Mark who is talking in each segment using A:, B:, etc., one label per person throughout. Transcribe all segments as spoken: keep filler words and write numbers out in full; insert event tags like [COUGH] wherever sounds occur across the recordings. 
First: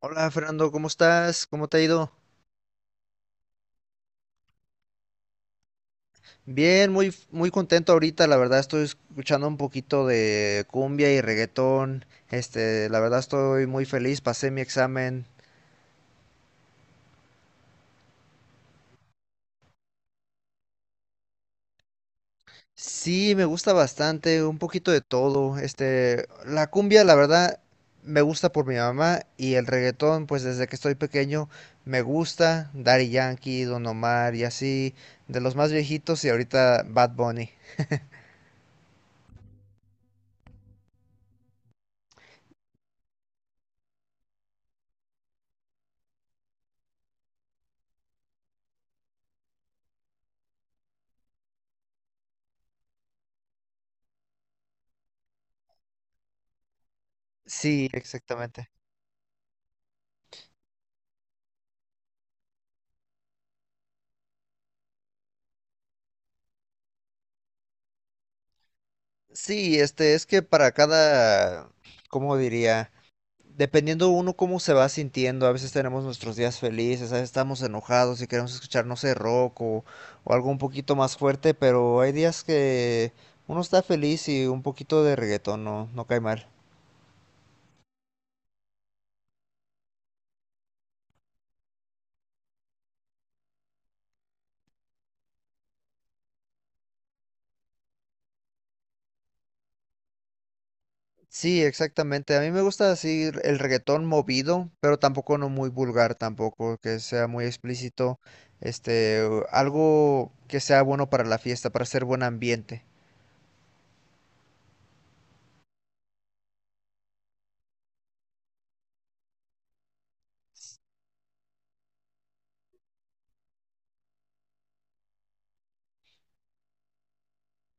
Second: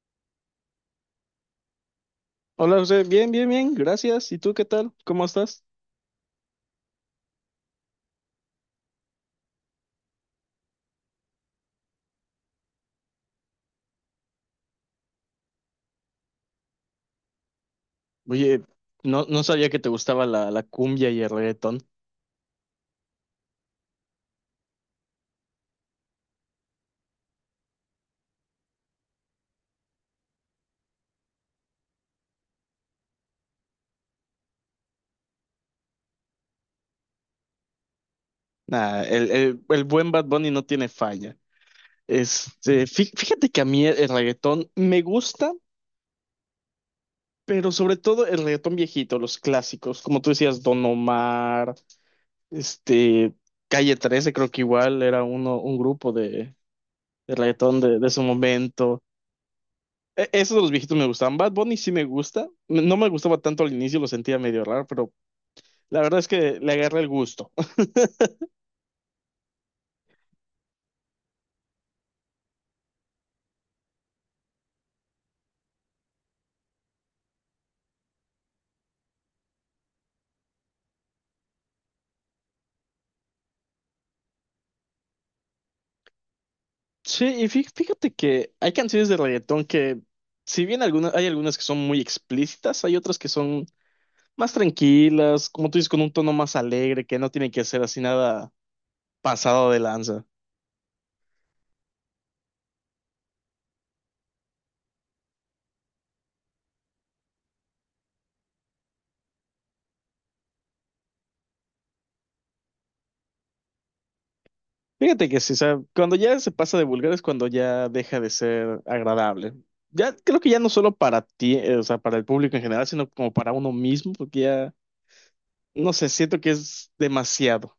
A: Hola Fernando, ¿cómo estás? ¿Cómo te ha ido?
B: Hola José, bien, bien, bien, gracias. ¿Y tú qué tal? ¿Cómo estás?
A: Bien, muy, muy contento ahorita, la verdad estoy escuchando un poquito de cumbia y reggaetón. Este, la verdad estoy muy feliz, pasé mi examen.
B: Oye, no, no sabía que te gustaba la, la cumbia y el reggaetón.
A: Sí, me gusta bastante, un poquito de todo. Este, la cumbia, la verdad, me gusta por mi mamá y el reggaetón, pues desde que estoy pequeño me gusta. Daddy Yankee, Don Omar y así, de los más viejitos y ahorita Bad Bunny.
B: Nah, el, el, el buen Bad Bunny no tiene falla. Este, fí- fíjate que a mí el, el reggaetón me gusta, pero sobre todo el reggaetón viejito, los clásicos, como tú decías, Don Omar, este, Calle trece, creo que igual era uno, un grupo de, de reggaetón
A: Sí,
B: de, de su
A: exactamente.
B: momento. E- Esos de los viejitos me gustaban. Bad Bunny sí me gusta. No me gustaba tanto al inicio, lo sentía medio raro, pero la verdad es que le agarra el gusto. [LAUGHS]
A: Sí, este, es que para cada, ¿cómo diría? Dependiendo uno cómo se va sintiendo, a veces tenemos nuestros días felices, a veces estamos enojados y queremos escuchar, no sé, rock o, o algo un poquito más fuerte, pero hay días que uno está feliz y un poquito de reggaetón no, no cae mal.
B: Sí, y fí- fíjate que hay canciones de reggaetón que, si bien algunas, hay algunas que son muy explícitas, hay otras que son más tranquilas, como tú dices, con un tono más alegre, que no tiene que ser así nada pasado de lanza.
A: Sí, exactamente. A mí me gusta así el reggaetón movido, pero tampoco no muy vulgar tampoco, que sea muy explícito, este, algo que sea bueno para la fiesta, para hacer buen ambiente.
B: Fíjate que sí, o sea, cuando ya se pasa de vulgar es cuando ya deja de ser agradable. Ya creo que ya no solo para ti, eh, o sea, para el público en general, sino como para uno mismo, porque ya, no sé, siento que es demasiado.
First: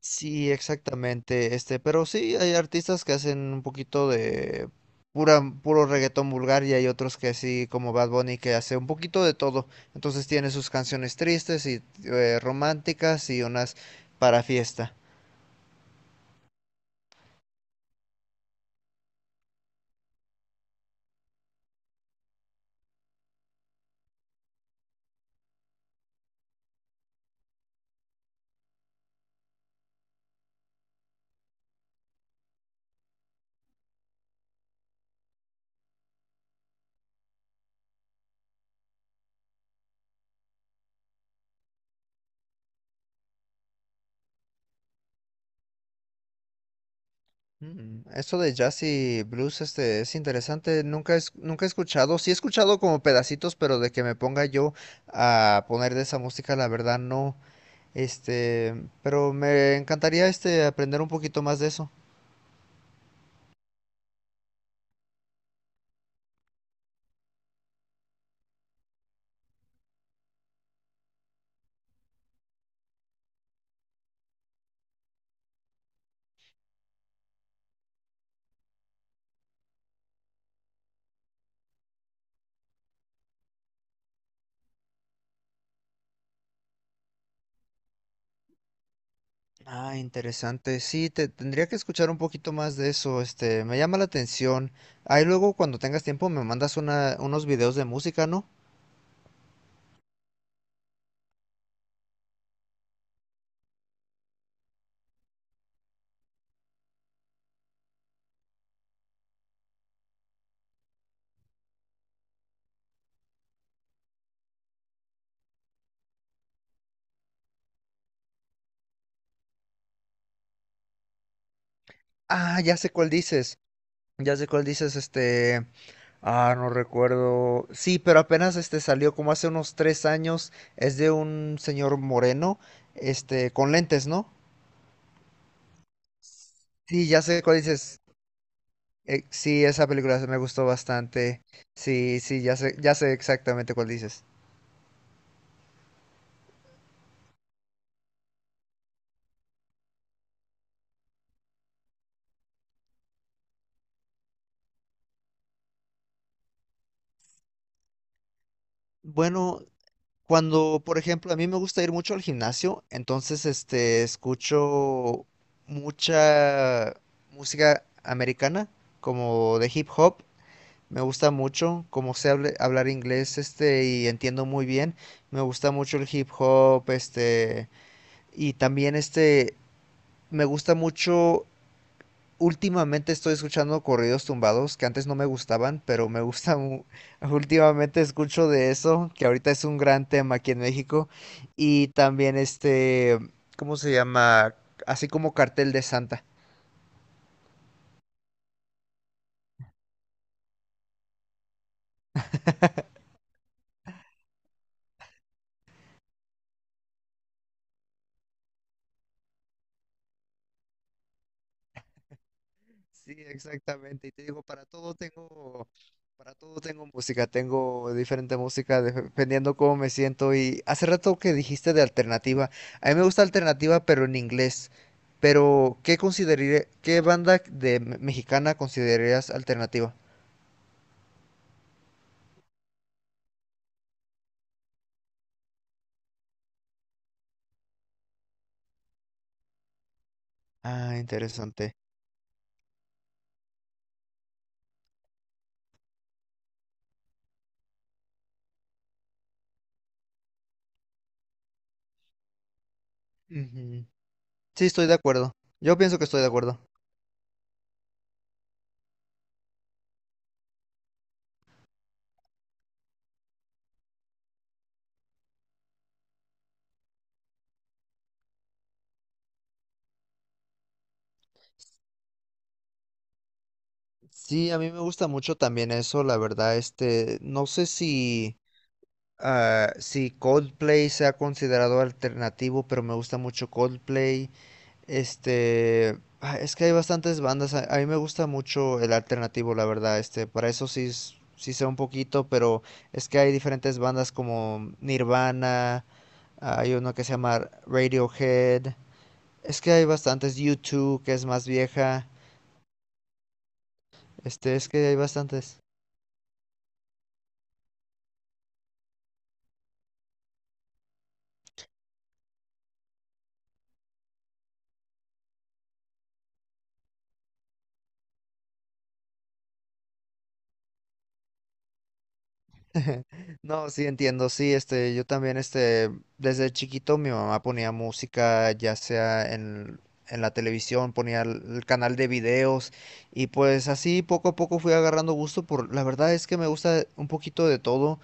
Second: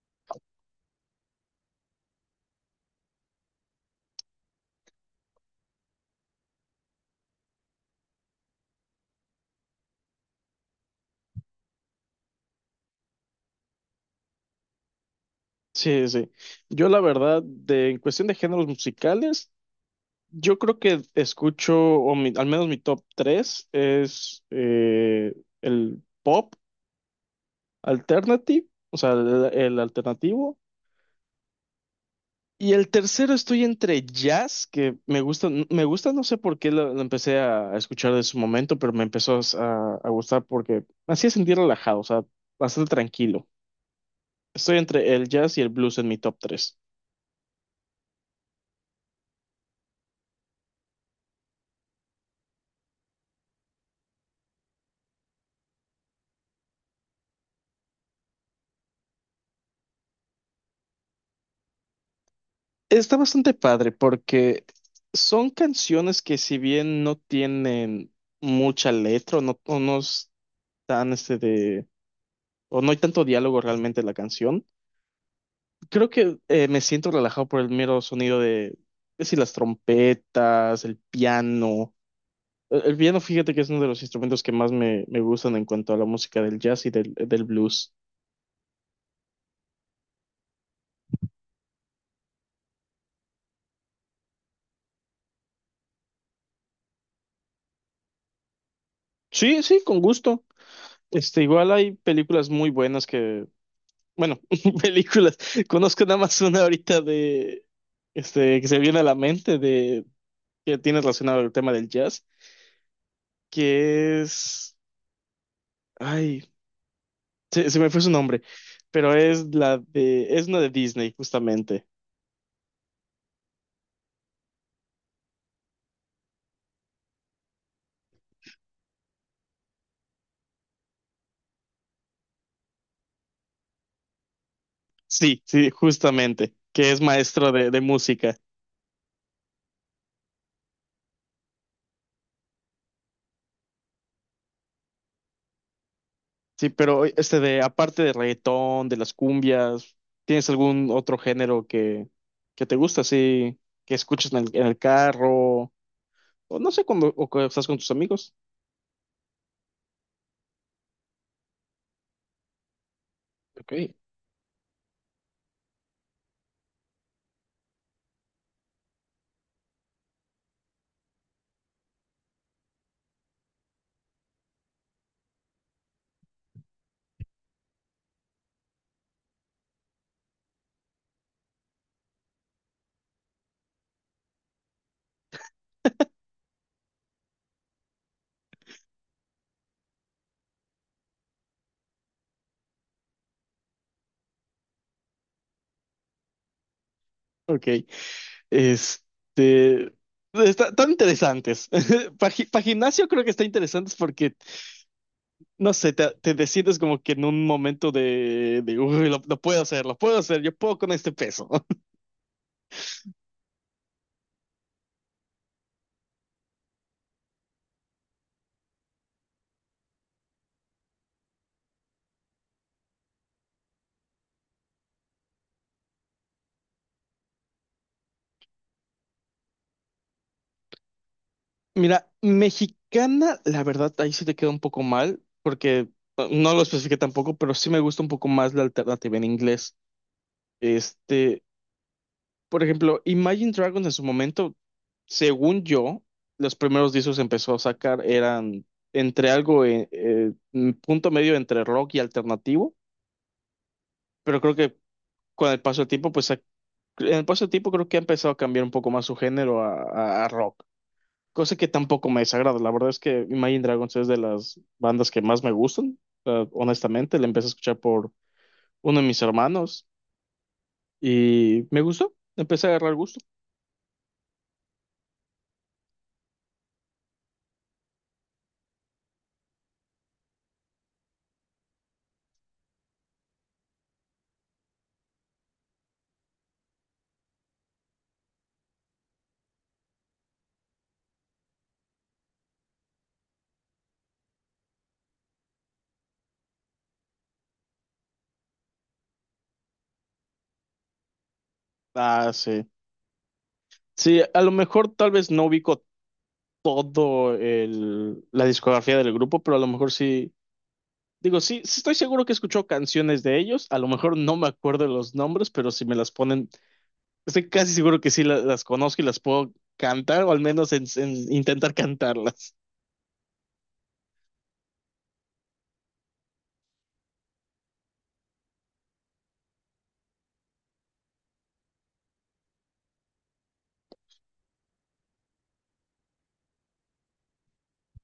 A: Sí, exactamente, este, pero sí hay artistas que hacen un poquito de pura, puro reggaetón vulgar y hay otros que sí, como Bad Bunny, que hace un poquito de todo. Entonces tiene sus canciones tristes y eh, románticas y unas para fiesta.
B: Sí, sí. Yo la verdad, de, en cuestión de géneros musicales, yo creo que escucho, o mi- al menos mi top tres es eh, el pop alternative, o sea, el, el alternativo. Y el tercero estoy entre jazz, que me gusta, me gusta, no sé por qué lo, lo empecé a escuchar de su momento, pero me empezó a, a gustar porque me hacía sentir relajado, o sea, bastante tranquilo. Estoy entre el jazz y el blues en mi top tres.
A: Mm, eso de jazz y blues, este, es interesante. Nunca es, nunca he escuchado. Sí he escuchado como pedacitos, pero de que me ponga yo a poner de esa música, la verdad no. Este, pero me encantaría este aprender un poquito más de eso.
B: Está bastante padre porque son canciones que si bien no tienen mucha letra o no, o no están este de o no hay tanto diálogo realmente en la canción, creo que eh, me siento relajado por el mero sonido de, es decir, las trompetas, el piano. El, el piano, fíjate que es uno de los instrumentos que más me, me gustan en cuanto a la música del jazz y del, del blues.
A: Ah, interesante. Sí, te tendría que escuchar un poquito más de eso. Este, me llama la atención. Ahí luego cuando tengas tiempo me mandas una, unos videos de música, ¿no?
B: Sí, sí, con gusto. Este, igual hay películas muy buenas que bueno, [LAUGHS] películas. Conozco nada más una ahorita de, este, que se viene a la mente de, que tiene relacionado al tema del jazz, que es, ay, se, se me fue su nombre, pero es la de, es una de Disney, justamente.
A: Ah, ya sé cuál dices. Ya sé cuál dices, este. Ah, no recuerdo. Sí, pero apenas este salió como hace unos tres años. Es de un señor moreno, este, con lentes, ¿no?
B: Sí, sí, justamente, que es
A: Sí, ya sé
B: maestro
A: cuál
B: de, de
A: dices.
B: música.
A: Eh, sí, esa película me gustó bastante. Sí, sí, ya sé, ya sé exactamente cuál dices.
B: Sí, pero este de, aparte de reggaetón, de las cumbias, ¿tienes algún otro género que, que te gusta, así, que escuchas en el, en el carro, o no sé, cuando, o cuando estás con tus amigos?
A: Bueno, cuando, por ejemplo, a mí me gusta ir mucho al gimnasio, entonces
B: Ok.
A: este escucho mucha música americana, como de hip hop. Me gusta mucho, como sé hable- hablar inglés, este, y entiendo muy bien. Me gusta mucho el hip hop, este, y también este, me gusta mucho. Últimamente estoy escuchando corridos tumbados que antes no me gustaban, pero me gusta mu- [LAUGHS] Últimamente escucho de eso, que ahorita es un gran tema aquí en México. Y también este, ¿cómo se llama? Así como Cartel de Santa.
B: Ok, este, está- están interesantes. [LAUGHS] Para gimnasio creo que está interesantes porque, no sé, te, te decides como que en un momento de, de uy, lo, lo puedo hacer, lo puedo hacer, yo puedo con este peso. [LAUGHS]
A: Sí, exactamente. Y te digo, para todo tengo, para todo tengo música, tengo diferente música de- dependiendo cómo me siento. Y hace rato que dijiste de alternativa, a mí me gusta alternativa, pero en inglés. Pero, ¿qué consideraré, qué banda de me- mexicana considerarías alternativa?
B: Mira, mexicana, la verdad, ahí sí te queda un poco mal porque eh, no lo especifiqué tampoco, pero sí me gusta un poco más la alternativa en inglés.
A: Ah,
B: Este,
A: interesante.
B: por ejemplo, Imagine Dragons en su momento, según yo, los primeros discos que empezó a sacar eran entre algo, eh, eh, un punto medio entre rock y alternativo,
A: Ujú.
B: pero creo
A: Sí,
B: que
A: estoy de acuerdo.
B: con el
A: Yo
B: paso del
A: pienso que
B: tiempo,
A: estoy de
B: pues ha-
A: acuerdo.
B: en el paso del tiempo creo que ha empezado a cambiar un poco más su género a, a- a rock, cosa que tampoco me desagrada. La verdad es que Imagine Dragons es de las bandas que más me gustan, eh, honestamente, la empecé a escuchar por uno de mis hermanos y me gustó, empecé a agarrar gusto.
A: Sí, a mí me gusta mucho también eso, la verdad, este, no sé si. Ah, sí, Coldplay se ha considerado alternativo, pero me gusta mucho Coldplay. Este, ah, es que hay bastantes bandas. A, a mí me gusta mucho el alternativo, la verdad. Este, para eso sí, s- sí sé un poquito, pero es que hay diferentes bandas como Nirvana, hay uno que se llama Radiohead. Es que hay bastantes. U dos, que es más vieja.
B: Ah, sí. Sí, a lo
A: Este, es que
B: mejor
A: hay
B: tal vez no
A: bastantes.
B: ubico todo el, la discografía del grupo, pero a lo mejor sí, digo, sí, sí estoy seguro que escucho canciones de ellos, a lo mejor no me acuerdo de los nombres, pero si me las ponen, estoy casi seguro que sí la- las conozco y las puedo cantar, o al menos en- en intentar cantarlas.
A: [LAUGHS] No, sí entiendo, sí, este, yo también, este, desde chiquito mi mamá ponía música, ya sea en, en la televisión, ponía el, el canal de videos, y pues así poco a poco fui agarrando gusto por, la verdad es que me gusta un poquito de todo,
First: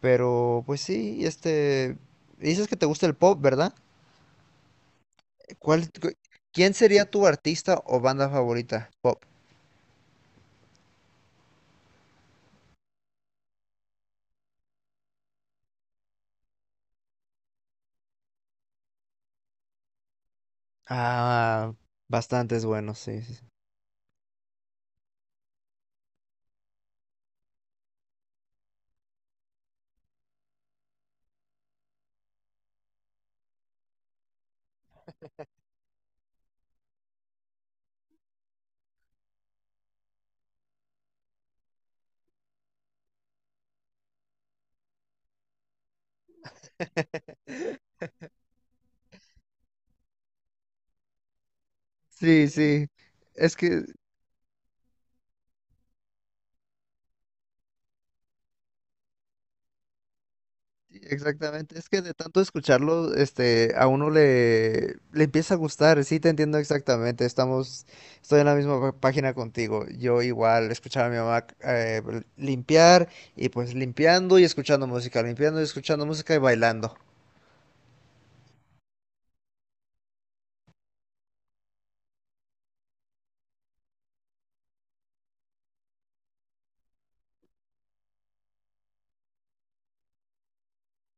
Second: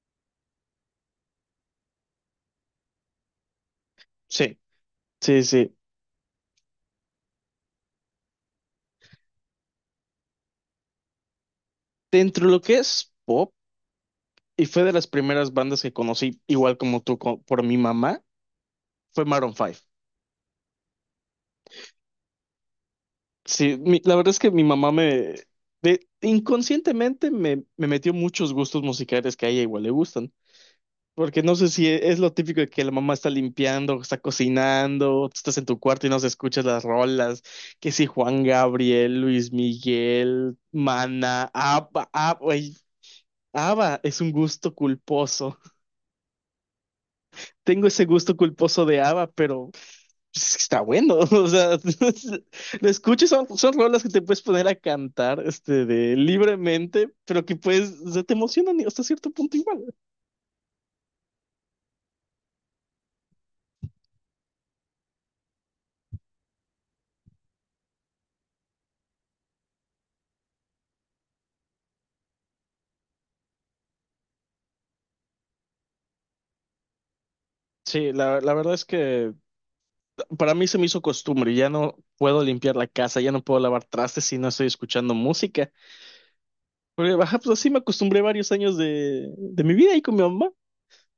A: pero pues sí, este, dices que te gusta el pop, ¿verdad?
B: Sí, sí, sí.
A: ¿Cuál, cu- ¿quién sería tu artista o banda favorita? Pop.
B: Dentro de lo que es pop, y fue de las primeras bandas que conocí, igual como tú, co- por mi mamá, fue Maroon Five.
A: Ah, bastantes buenos, sí, sí, sí.
B: Sí, mi- la verdad es que mi mamá me inconscientemente me, me metió muchos gustos musicales que a ella igual le gustan. Porque no sé si e- es lo típico de que la mamá está limpiando, está cocinando, tú estás en tu cuarto y no se escuchas las rolas. Que si Juan Gabriel, Luis Miguel, Mana, ABBA, ABBA, güey, ABBA es un gusto culposo. Tengo ese gusto culposo de ABBA, pero pues, está bueno. [LAUGHS] O sea, [LAUGHS]
A: Sí, sí.
B: lo escucho, y son,
A: Es
B: son
A: que
B: rolas que te puedes poner a cantar este, de, libremente, pero que pues o sea, te emocionan y hasta cierto punto igual.
A: sí, exactamente, es que de tanto escucharlo, este, a uno le, le empieza a gustar, sí te entiendo exactamente, estamos, estoy en la misma pá- página contigo, yo igual escuchaba a mi mamá eh, limpiar y pues limpiando y escuchando música, limpiando y escuchando música y bailando.
B: Sí, la, la verdad es que para mí se me hizo costumbre. Ya no puedo limpiar la casa, ya no puedo lavar trastes si no estoy escuchando música. Porque baja, pues así me acostumbré varios años de, de mi vida ahí con mi mamá.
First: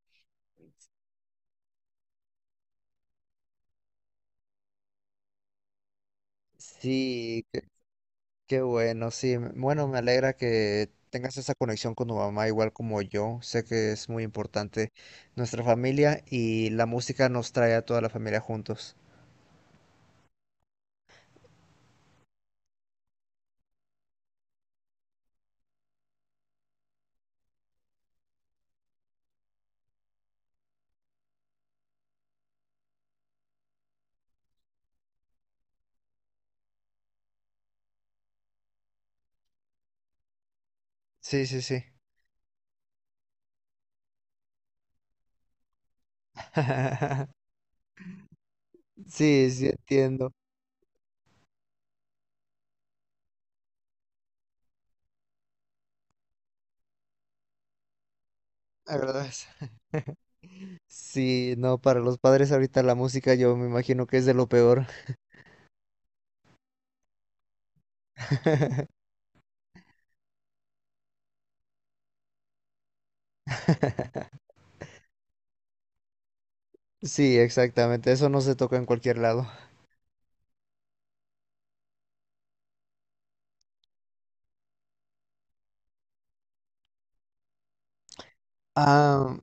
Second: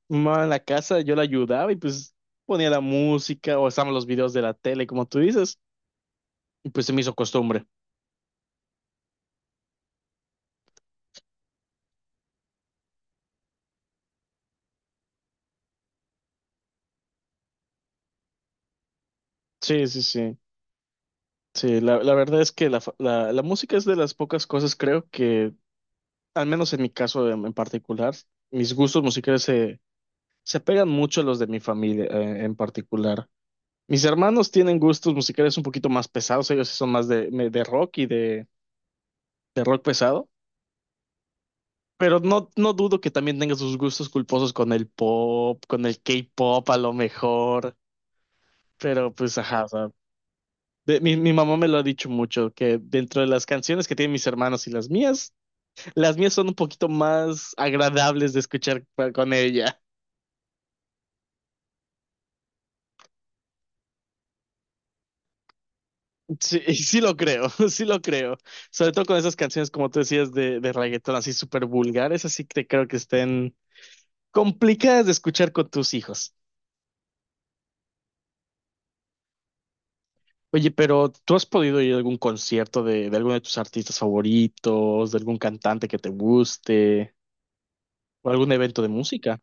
B: Mi mamá en la casa, yo la ayudaba y pues ponía la música o estaban los videos de la tele, como tú dices. Y pues se me hizo
A: Sí, qué,
B: costumbre.
A: qué bueno, sí, m- bueno, me alegra que tengas esa conexión con tu mamá igual como yo, sé que es muy importante nuestra familia y la música nos trae a toda la familia juntos.
B: Sí, sí, sí. Sí, la, la verdad es que la, fa- la, la música es de las pocas cosas, creo que, al menos en mi caso en, en particular, mis gustos musicales se, se pegan mucho a los de mi familia eh, en particular. Mis hermanos tienen gustos musicales un poquito más pesados, ellos sí son más de, me- de rock y de, de rock pesado,
A: Sí, sí, sí.
B: pero no, no dudo que también tengan sus gustos culposos con el pop, con el K-pop a lo
A: [LAUGHS]
B: mejor, pero pues
A: Sí,
B: ajá.
A: sí, entiendo.
B: De- mi, mi mamá me lo ha dicho mucho, que dentro de las canciones que tienen mis hermanos y las mías, las mías son un poquito más agradables de escuchar
A: La
B: pa-
A: verdad
B: con ella.
A: sí, no, para los padres ahorita la música yo me imagino que es de lo peor.
B: Sí, y sí lo creo, [LAUGHS] sí lo creo. Sobre
A: [LAUGHS]
B: todo con esas canciones, como tú decías, de, de reggaetón, así súper vulgares, así que creo que estén complicadas de escuchar con tus hijos.
A: Sí, exactamente, eso no se toca en cualquier lado.
B: Oye, pero ¿tú has podido ir a algún concierto de, de alguno de tus artistas favoritos, de algún cantante que te guste, o algún evento de
A: Ah,
B: música?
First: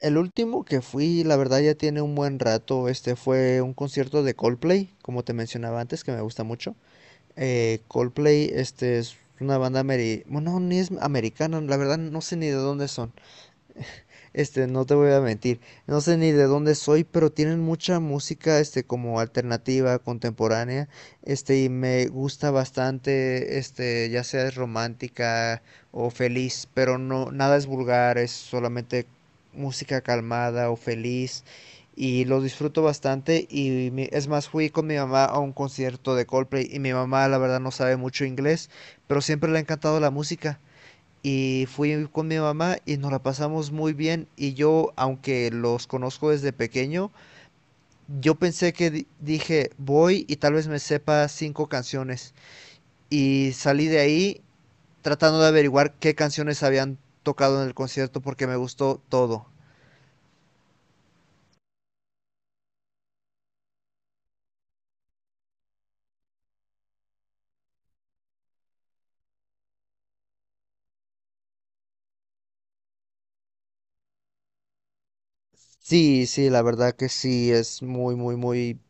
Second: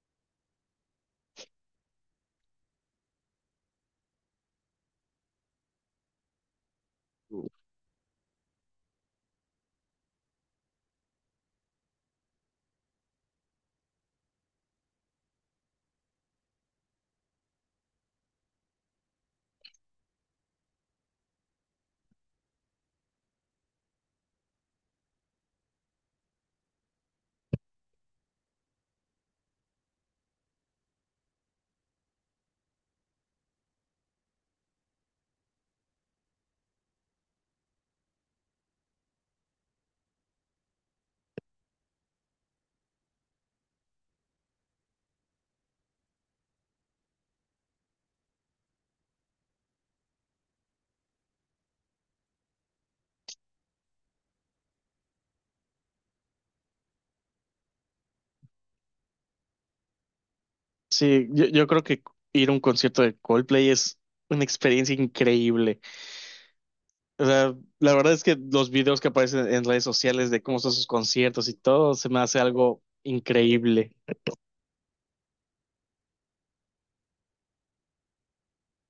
A: el último que fui, la verdad ya tiene un buen rato, este fue un concierto de Coldplay, como te mencionaba antes, que me gusta mucho. Eh, Coldplay, este es una banda ameri... Bueno, no, ni es americana, la verdad no sé ni de dónde son. Este, no te voy a mentir, no sé ni de dónde soy, pero tienen mucha música, este, como alternativa, contemporánea, este, y me gusta bastante, este, ya sea es romántica o feliz, pero no, nada es vulgar, es solamente música calmada o feliz, y los disfruto bastante, y mi- es más, fui con mi mamá a un concierto de Coldplay, y mi mamá, la verdad, no sabe mucho inglés, pero siempre le ha encantado la música. Y fui con mi mamá y nos la pasamos muy bien. Y yo, aunque los conozco desde pequeño, yo pensé que di- dije, voy y tal vez me sepa cinco canciones. Y salí de ahí tratando de averiguar qué canciones habían tocado en el concierto porque me gustó todo.
B: Sí, yo, yo creo que ir a un concierto de Coldplay es una experiencia increíble. O sea, la verdad es que los videos que aparecen en redes sociales de cómo son sus conciertos y todo, se me hace algo increíble.
A: Sí, sí, la verdad que sí, es muy, muy, muy,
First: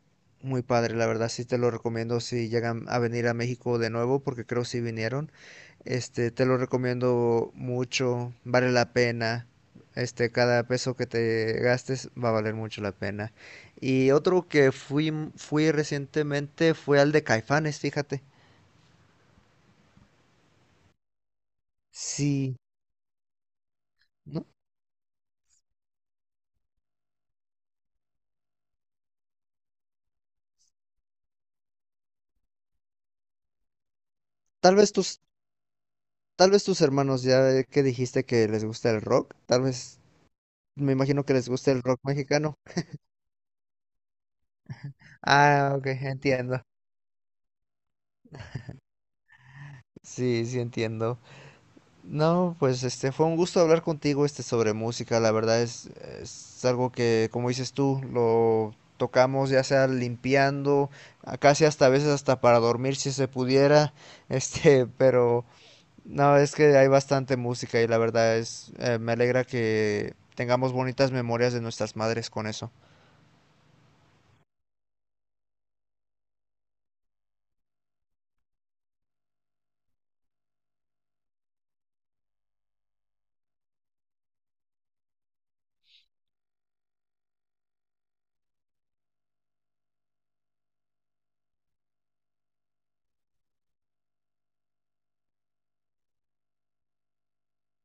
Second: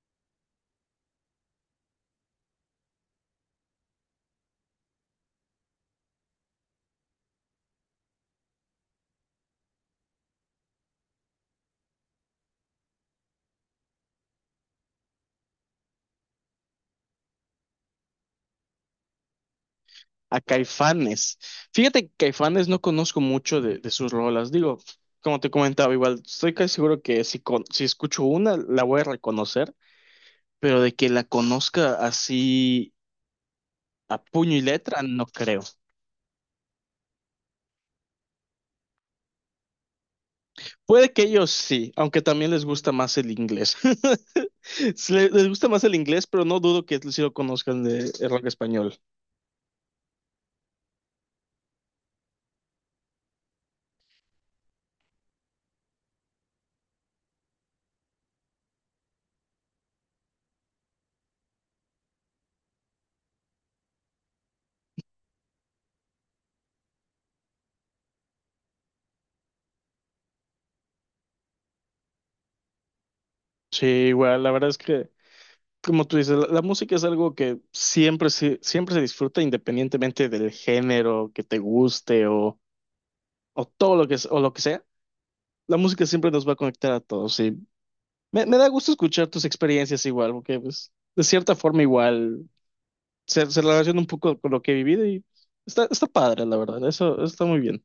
A: muy padre. La verdad sí te lo recomiendo si llegan a venir a México de nuevo porque creo si vinieron. Este, te lo recomiendo mucho, vale la pena. Este, cada peso que te gastes va a valer mucho la pena. Y otro que fui, fui recientemente fue al de Caifanes, fíjate.
B: A Caifanes. Fíjate que
A: Sí,
B: Caifanes no conozco mucho de, de sus
A: ¿no?
B: rolas. Digo, como te comentaba, igual estoy casi seguro que si, con- si escucho una, la voy a reconocer, pero de que la conozca así a puño y
A: Tal vez
B: letra,
A: tus,
B: no creo.
A: tal vez tus hermanos, ya que dijiste que les gusta el rock, tal vez, me
B: Puede que
A: imagino que les
B: ellos
A: gusta el
B: sí,
A: rock
B: aunque también
A: mexicano.
B: les gusta más el inglés. [LAUGHS] Sí, le- les gusta
A: Ah,
B: más
A: ok,
B: el inglés, pero no
A: entiendo.
B: dudo que sí lo conozcan de el rock español.
A: Sí, sí entiendo. No, pues este fue un gusto hablar contigo este sobre música. La verdad es, es algo que, como dices tú, lo tocamos ya sea limpiando, a- casi hasta a veces hasta para dormir si se pudiera. [LAUGHS] Este, pero no, es que hay bastante música y la verdad es, eh, me alegra que tengamos bonitas memorias de nuestras madres con eso.
B: Sí, igual, la verdad es que, como tú dices, la, la música es algo que siempre se, siempre se disfruta independientemente del género que te guste o, o todo lo que, es- o lo que sea. La música siempre nos va a conectar a todos. Y me, me da gusto escuchar tus experiencias igual, porque pues, de cierta forma igual se, se relaciona un poco con lo que he vivido y está, está padre, la verdad. Eso está muy bien.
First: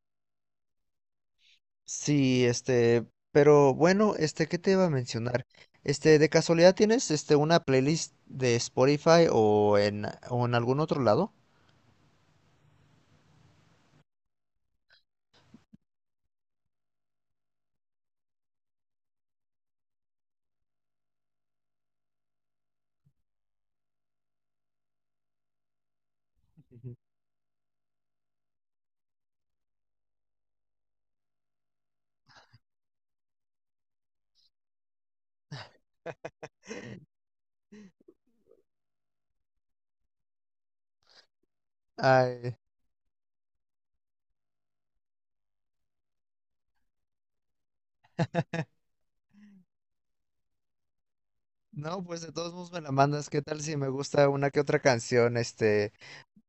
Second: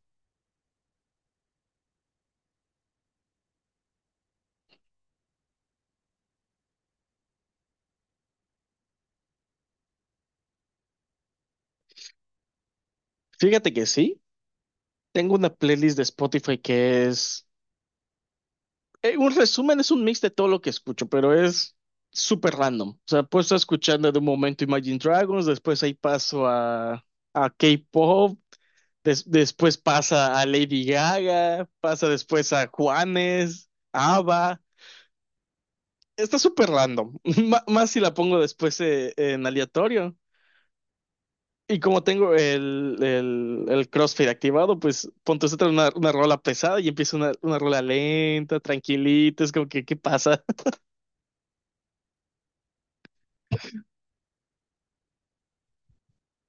A: Sí, este, pero bueno, este, ¿qué te iba a mencionar? Este, ¿de casualidad tienes este una playlist de Spotify o en, o en algún otro lado?
B: Fíjate que sí, tengo una playlist de Spotify que es, eh, un resumen, es un mix de todo lo que escucho, pero es súper random. O sea, puedo estar escuchando de un momento Imagine Dragons, después ahí paso a,
A: Ujú.
B: a K-pop, des- después pasa a Lady Gaga, pasa después a Juanes, ABBA. Está súper random, [LAUGHS] M- más si la pongo después eh, en aleatorio. Y como tengo
A: Ay,
B: el, el, el CrossFit activado, pues ponte otra una, una rola pesada y empieza una, una rola lenta, tranquilita, es como que, ¿qué pasa?
A: no, pues de todos modos me la mandas. ¿Qué tal si me gusta una que otra canción? Este,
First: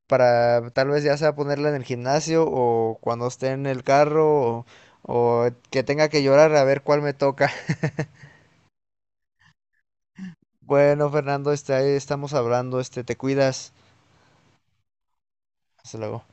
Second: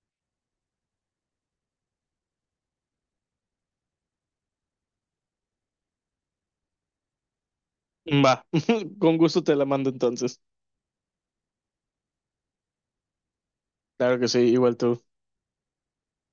A: para tal vez ya sea ponerla en el gimnasio o cuando esté en el carro o, o que tenga que llorar a ver cuál me toca. [LAUGHS]
B: [LAUGHS] Va, [LAUGHS] con gusto te la mando entonces.
A: Bueno, Fernando, este, ahí estamos hablando. Este, te cuidas.
B: Claro que sí, igual tú.
A: Hasta luego.